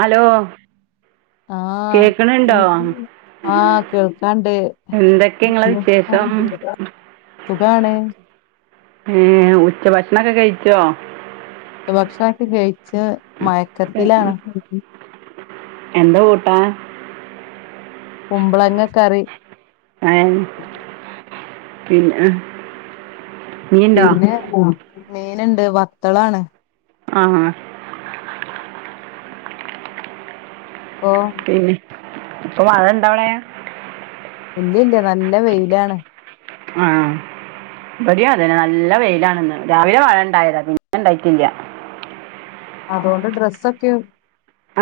Hello ആഹ് കേക്കണുണ്ടോ ആഹ് കേൾക്കാണ്ട് എന്തൊക്കെ ഇങ്ങളെ വിശേഷം [unintelligible] സുഖാണ് അയേ ഉച്ച ഭക്ഷണൊക്കെ കഴിച്ചോ ഉച്ച ഭക്ഷണൊക്കെ കഴിച്ച് എ- മയക്കത്തിലാണ് എന്താ ക്കൂട്ടാൻ കുമ്പളങ്ങ കറി അയെ പിന്ന പിന്നെ ആഹ് മീന്ണ്ട് വത്തളാണ് ആഹ് ഓഹ് ഉം ഇപ്പൊ മഴണ്ടവിടെ ഇല്ലില്ല നല്ല വെയിലാണ് ആഹ് ഇബ ടി അതന്നെ നല്ല വെയിലാണ്. ഇന്ന് രാവിലെ മഴ ഇണ്ടായതാ പിന്നെ ഉണ്ടില്ല. അതുകൊണ്ട് ഡ്രസ്സൊക്കെ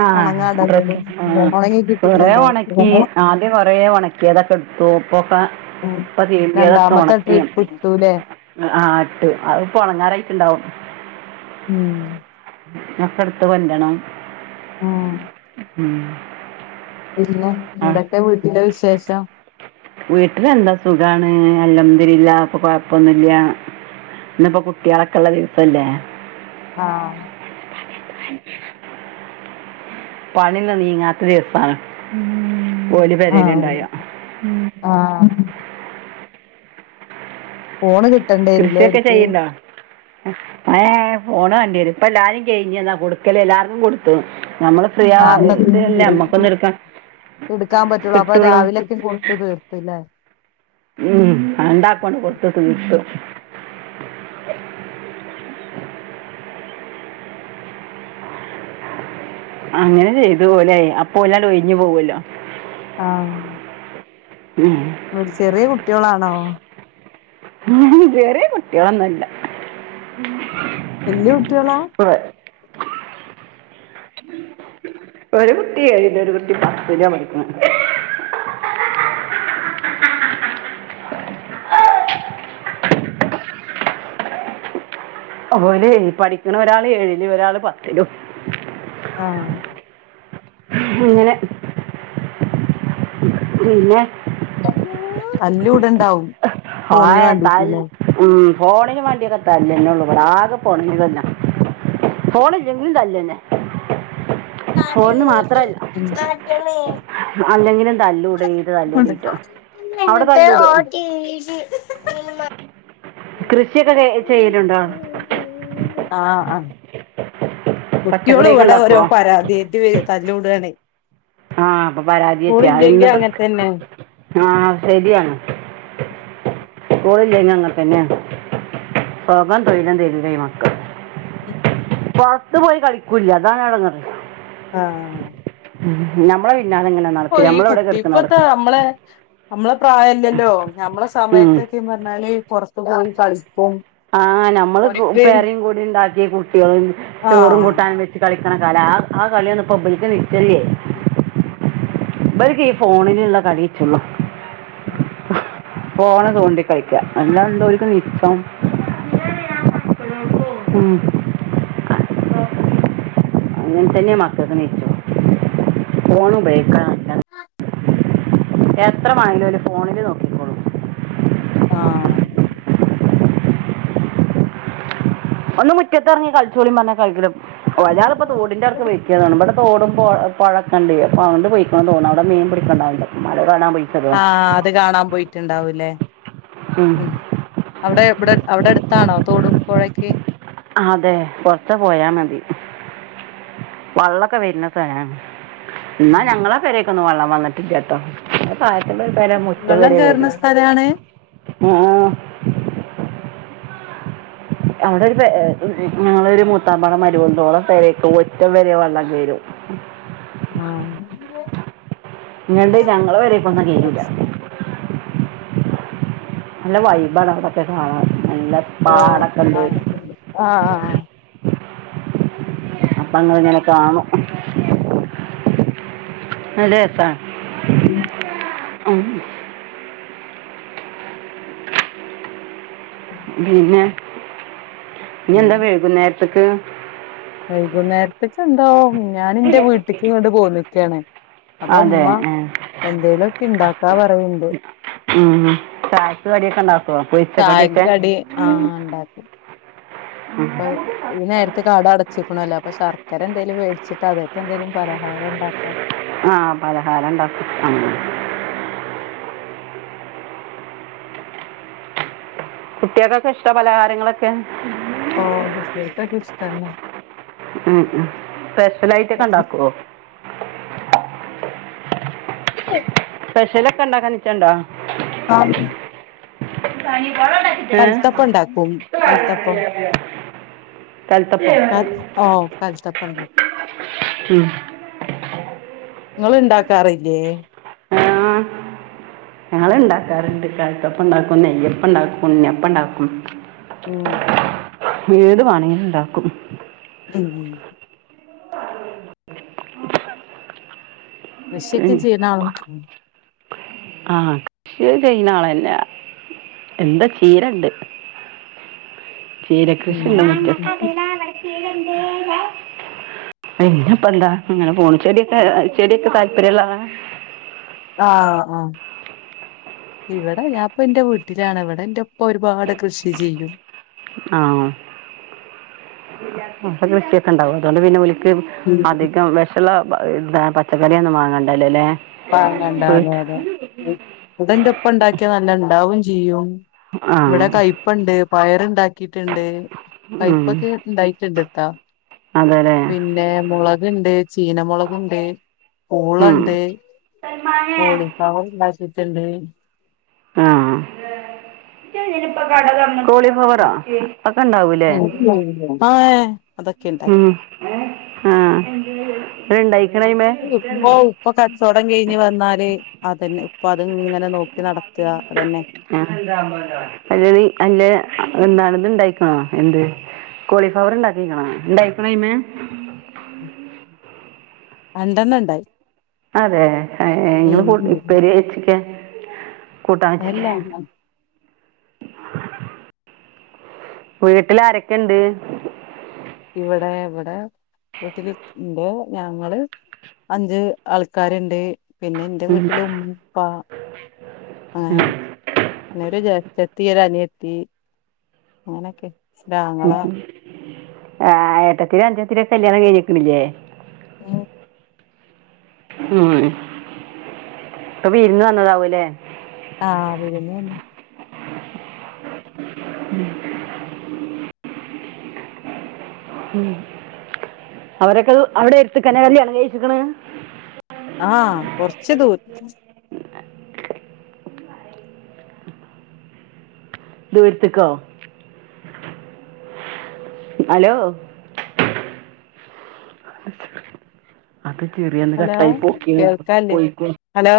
ആഹ് ഒണങ്ങാടത് ഡ്രസ്സോ ക്കെ ഒണങ്ങി ആ കൊറേ കിട്ടിട്ടുണ്ടാവും ഉണക്കി. ആ കൊറെ ഉണക്കിയതൊക്കെ എടുത്തു. ഇപ്പൊക്കെ ഉം ഇപ്പ തിരുമ്പിയതൊക്കെ രണ്ടാമത്തെ ഉണക്കിയ ട്രിപ്പ് ഇട്ടൂലേ ആഹ് ഇട്ട് അത് ഉ ണങ്ങാറായിണ്ടാവും. ഉം ഞക്കെ എടുത്ത് കൊണ്ടരണം. ആഹ് ഉ പിന്നെ എന്തൊക്കെ വീട്ടിലെ വിശേഷം? വീട്ടില എന്താ സുഖാണ്. അൽ അദുലില്ലാഹ് ഇ പ്പൊ സുഖമാണ്. കൊഴപ്പൊന്നില്ല. ഇന്നപ്പോ കുട്ടികളൊക്കെ ഉള്ള ദിവസല്ലേ. ആഹ് അതെ പണിന്ന് നീങ്ങത്ത ദിവസാണ്. ഓലി ആഹ് പരേലുണ്ടായ ആഹ് ഫോണ് കിട്ടേണ്ടി വരില്ലേ ഓല് ക്ക്. ആഹ് ഏ ഫോണ് വേ ണ്ടി വരും. ഇപ്പ എല്ലാരും കഴിഞ്ഞത്. എന്നാ കൊടുക്കല് എല്ലാർക്കും കൊടുത്തു. നമ്മള് ഫ്രീ നാപ ത്തി ആയിട്ടല്ലേ നമ്മക്കൊന്നും എടുക്കാൻ കൊ ടുക്കാൻ പറ്റുള്ളു. അപ്പൊ കിട്ടുള്ളൂ രാവിലെയൊക്കെ കൊടുത് ത്ത് ല്ലെ ഉം രണ്ടാക്കാണ് കൊടുത്ത് തീർത്തു. അങ്ങനെ ചെയ്തു ലെ അപ്പൊ അവര് ഒഴഞ്ഞങ്ങ് പോവല്ലോ. ആഹ് ഉം ഓല് ചെറിയ കുട്ടികളാണോ? ഉം ചെറ്യേ കുട്ടികളൊന്നുമല്ല വല്ലിയ കുട്ടികളാ. ഉവ്വ് ഒരു കുട്ടി ഏഴില്. ഒരു കുട്ടി പത്തിലാ പഠിക്കണെ. ഓലെ പഠിക്കണ ഒരാള് ഏഴിലും ഒരാള് പത്തിലും. ആഹ് ഇങ്ങനെ പിന്നെ അല്ലൂ തല്ലൂടണ്ടാവും. ഫോണിന് ഓയെ തൽ വേണ്ടീട്ടില്ലേ ഉം ഫോണിന് വേണ്ടിയൊക്കെത്താല്ലന്നെ ഉള്ളൂ. ഇവിടെ ആകെ ഫോണിന് തന്നാ ഫോണില്ലെങ്കിൽ തല്ലന്നേ അല്ലെങ്കിലും തല്ലൂടിയിട്ട് തല്ലൂടിയിട്ട് അവിടെ തല്ലൂടും ഇമ്മ കൃഷിയൊക്കെ ചെ ചെയ്യലുണ്ടോ? ആഹ്- ആഹ് കുട്ട്യോള് പച്ചക്കറിയൊക്കെ ഇവിടെ ഓരോ ഉണ്ടാക്കുവോ പരാതിയായിട്ട് വെ തല്ലുകൂടാണെ. ആഹ് അപ്പൊ പരാതിയെത്തിയ ഇന്നപ്പോ അങ്ങനെ തന്നെ ആഹ് ശരിയാണ്. പോയില്ലയിനങ്ങത്തന്നെയാ സൊഗം തൊഴിലും തരില്ല ഈ മക്ക ഉം പൊറത്ത് പോയി കളിക്കൂല്ല. അതാണ് എടങ്ങറ് ആഹ് ഉം നമ്മളെ വീട്ടിനാത്തെങ്ങനാ ഓ ഈ കുട്ടി ഇപ്പത്താ നമ്മളെ നമ്മള പ്രായല്ലല്ലോ ഞമ്മളെ ഉം. സമയത്തൊക്കെയും പറഞ്ഞാല് പൊറത്തു പോയി കളിക്കും ആഹ് നമ്മള് കു ഓര്ക്ക് പേറയും കൂടിയുണ്ടാക്കി കുട്ടികളും ചോറും ആഹ് കൂട്ടാനും വെ ച്ച് കളിക്കണ കാലാ ആഹ് കളിയൊന്നും ഇപ്പ ഇബൾക്ക് നിച്ചല്ലേ ഇബർക്ക് ഈ ഫോണിനുള്ള കളിനുള്ളൂ ഉം ഫോണ് തോണ്ടി കളിക്കാ അല്ലാതെന്തുവാ ഓര്ക്ക് നിച്ചം ഉം അങ്ങനെ തന്നെയാ മക്കക്ക് നിച്ചോ ഫോൺ ഉപയോഗിക്കണം അല്ലാ എത്ര മൈലോല് ഫോണില് നോക്കി ആഹ് ഒന്ന് മുറ്റത്ത് എറങ്ങി കളിച്ചോളി പറഞ്ഞാ കളിക്കൂല ഒരാൾ ഇപ്പൊ തോടിന്റെ ക്കെ വെയ്റ്റ് ചെയ്തോണം ഇവിടെ തോടും പൊ പൊഴക്കണ്ട് അപ്പ അവണ്ട് പൊയ്ക്കൊ തോന്നും അവിടെ മീൻ പിടിക്കണ്ടാവും ചെക്കൻമാര് അത് കാണാൻ പോയി ആഹ് അത് കാണാൻ പോയിട്ടുണ്ടാവുല്ലേ ഉം അവിടെ എവിടെ അവിടെ അടുത്താണോ തോടും പുഴയൊക്കെ അതെ കൊറച്ച പോയാ മതി വള്ളൊക്കെ വരുന്നസ്ഥലാണ് ന്നാ ഉം ഞങ്ങളെ പേരേക്കൊന്നും വള്ളം വന്നിട്ടില്ലാട്ടോ [unintelligible] പെര മുറ്റം വെള്ളം വരെ വരൂ കേറുന്ന സ്ഥലാണ് അവിടെ ഒരു പെ ഏഹ് ഞങ്ങളെ ഒരു മൂത്താമ്മേടെ മരുമോളൊണ്ട് ഓളെ പെരയൊക്കെ മുറ്റം വരെ വെള്ളം കയറും ആഹ് ഇങ്ങണ്ട് ഞങ്ങളെ പേരേക്കൊന്നും കെയറൂല്ല നല്ല വൈബാണ് അവിടൊക്കെ കാണാൻ നല്ല ഓ പാടൊക്കെ ആഹ്- ഉണ്ട് ആഹ്- ആഹ് -ആഹ് വന്നതിങ്ങനെ കാണും നല്ല രസാണ് അം പിന്നെ ഇന്ന്ന്താ വേകുന്നേരത്തേക്ക് വൈകുന്നേരത്ത്ക്ക്ന്തോ ഞാന് ൻറെ വീട്ട്ക്ക് ഇങ്ങട് പോന്ന്ക്കാണ്. അപ്പൊ അതെ മ്മ ഉം. എന്തേലുഒക്കെ ണ്ടാക്കാ പറയ്ണ്ട്. ഉം ചായക്ക് കടിയൊക്കെ ഉണ്ടാക്കോ ചായക്ക് പൊരിച്ചക്കടിയൊക്കെ കടി ഉണ്ടാക്കും ആഹ് ഈ നേരത്തു കട അടച്ചിക്കണല്ലോ അപ്പൊ ശർക്കരന്തേലും മേടിച്ചിട്ട് അതായിട്ട് എന്തേങ്കലും പലഹാരം ണ്ടാക്കാം. ആഹ പലഹാരണ്ടാക്ക കുട്ടിാക്കൊക്കെ ഇഷ്ടാ പലഹാരങ്ങളൊക്കെ? ഓ കുട്ടികക്കൊക്കെ ഇഷ്ട നൊ ഉം ഉ സ്പെഷ്യൽ ആയിട്ടൊക്കെ ഉണ്ടാക്കോ [inaudible] സ്പെഷ്യല് ഒക്കെ ണ്ടാക്കാൻ നിച്ചണ്ടോ ആഹ് കൽത്തപ്പം ഉണ്ടാക്കും കൽത്തപ്പം [unintelligible] കൽത്തപ്പം ക ഓ കാൽത്തപ്പം. ഉം നിങ്ങള് ണ്ടാക്കാറില്ലേ? ആഹ് ഞങ്ങള് ഇണ്ടാക്കാറുണ്ട് കൽതപ്പം ഇണ്ടാക്കും, നെയ്യപ്പണ്ടാക്കും, ഉണ്ണിയപ്പണ്ടാക്കും. ഉം ഏത് വണെകിലും ണ്ടാക്കും ഉം ഉം കൃഷിക്കെ ഉം. ചെയ്യുന്ന ആ ആഹ് കൃഷി ചെയ്യുന്നാളന്നെ എന്താ ചീരണ്ട് ചീര കൃഷി ഇണ്ട് ആ ഇങ്ങക്ക് ഉം അറീല ഇവ്ടെ ചീരണ്ട് വ്ടെ പിന്നെ ഇപ്പ എന്താ ഇങ്ങനെ പോണ് ചെടിയൊക്കെ ചെടിയൊക്കെ താല്പര്യം ഉള്ള ആള ആഹ് ആഹ് ഇവിടെ ഞാൻപ്പ എന്റെ വീട്ടിലാണ് ഇവിടെ എന്റെ ഉപ്പ ഒരുപാട് കൃഷി ചെയ്യും. ആഹ കൃഷിയൊക്കെ ഉണ്ടാവും അതുകൊണ്ട് പിന്നെ ഓൽ ക്ക് അധികം വിഷമുള്ള ഇ പച്ചക്കറിയൊന്നും വാങ്ങണ്ടല്ലേല്ലേ വാങ്ങണ്ട അതെ അതെ ഇതെന്റെ ഒപ്പ ഇണ്ടാക്കിയാ നല്ല ഇണ്ടാവും ചെയ്യും ആ ഇവിടെ കൈപ്പണ്ട് പയർണ്ടാക്കിട്ട്ണ്ട് കൈപ്പൊക്കെ ഉണ്ടായിട്ടുണ്ട്ട്ടാ അതെല പിന്നെ മുളക്ണ്ട്, ചീന മുളകുണ്ട്, ഉം പൂളണ്ട്, സൽമാനെ കോളിഫവർ ഇണ്ടാക്കിയിട്ടുണ്ട് ആ കോളിഫ്ലവറോ ഒക്കെ ഇണ്ടാവൂല്ലേ? [unintelligible] മാ ഉ ആഹ് ണ്ടയിക്കണായിമെ. ഉമ്മോ ഉപ്പൊ കചൊടം കഴിഞ്ഞ് വന്നാല്. അതന്നെ ഇപ്പൊ അത് ഇങ്ങനെ നോക്കി നടത്ത അതന്നെ ആ അല്ല അല്ല എന്താണത് ഉണ്ടായിക്കണോ എന്ത് കോളിഫ്ലവർ ഉണ്ടാക്കിക്കണോ എന്തായിക്കണ്മേ രണ്ടണം ഉണ്ടായി അതെ ഉം നിങ്ങള്ൾ ഇപ്പര് ചച്ചിക്കാ എല്ലാം വീട്ടിൽ ആരക്കെണ്ട് ഇവിടെ ഇവിടെ വീട്ടില് ന്റെ ഞങ്ങള് അഞ്ച് ആൾക്കാരുണ്ട് പിന്നെ ഇന്റെ വീട്ടില ഉമ്മപ്പ അങ്ങനെ ഇവ്ടെ ജേഷ്ടത്തി ഒരനിയത്തി അങ്ങനക്കെ ഉ ആ ഏട്ടത്തിര അഞ്ചത്തിര കല്യാണം കഴിഞ്ഞക്കണില്ലേ ഉം ഉം അപ്പൊ ഇരുന്ന് വന്നതാവൂല്ലേ ആഹ് വിരുന്ന് വെന്ന ഉ അവരൊക്കെ അവിടെ എടുത്ത് കേ ആണ് കല്യാണം കഴച്ചിക്കണ ആഹ കൊറച്ച് ദൂ ദൂര്ത്ക്കോ ഹലോ അത് ചെറിയന്ന് ഹലോ കട്ടായി പൊക്ക കേൾക്കാല്ലേ പോയിക്ക ഹലോ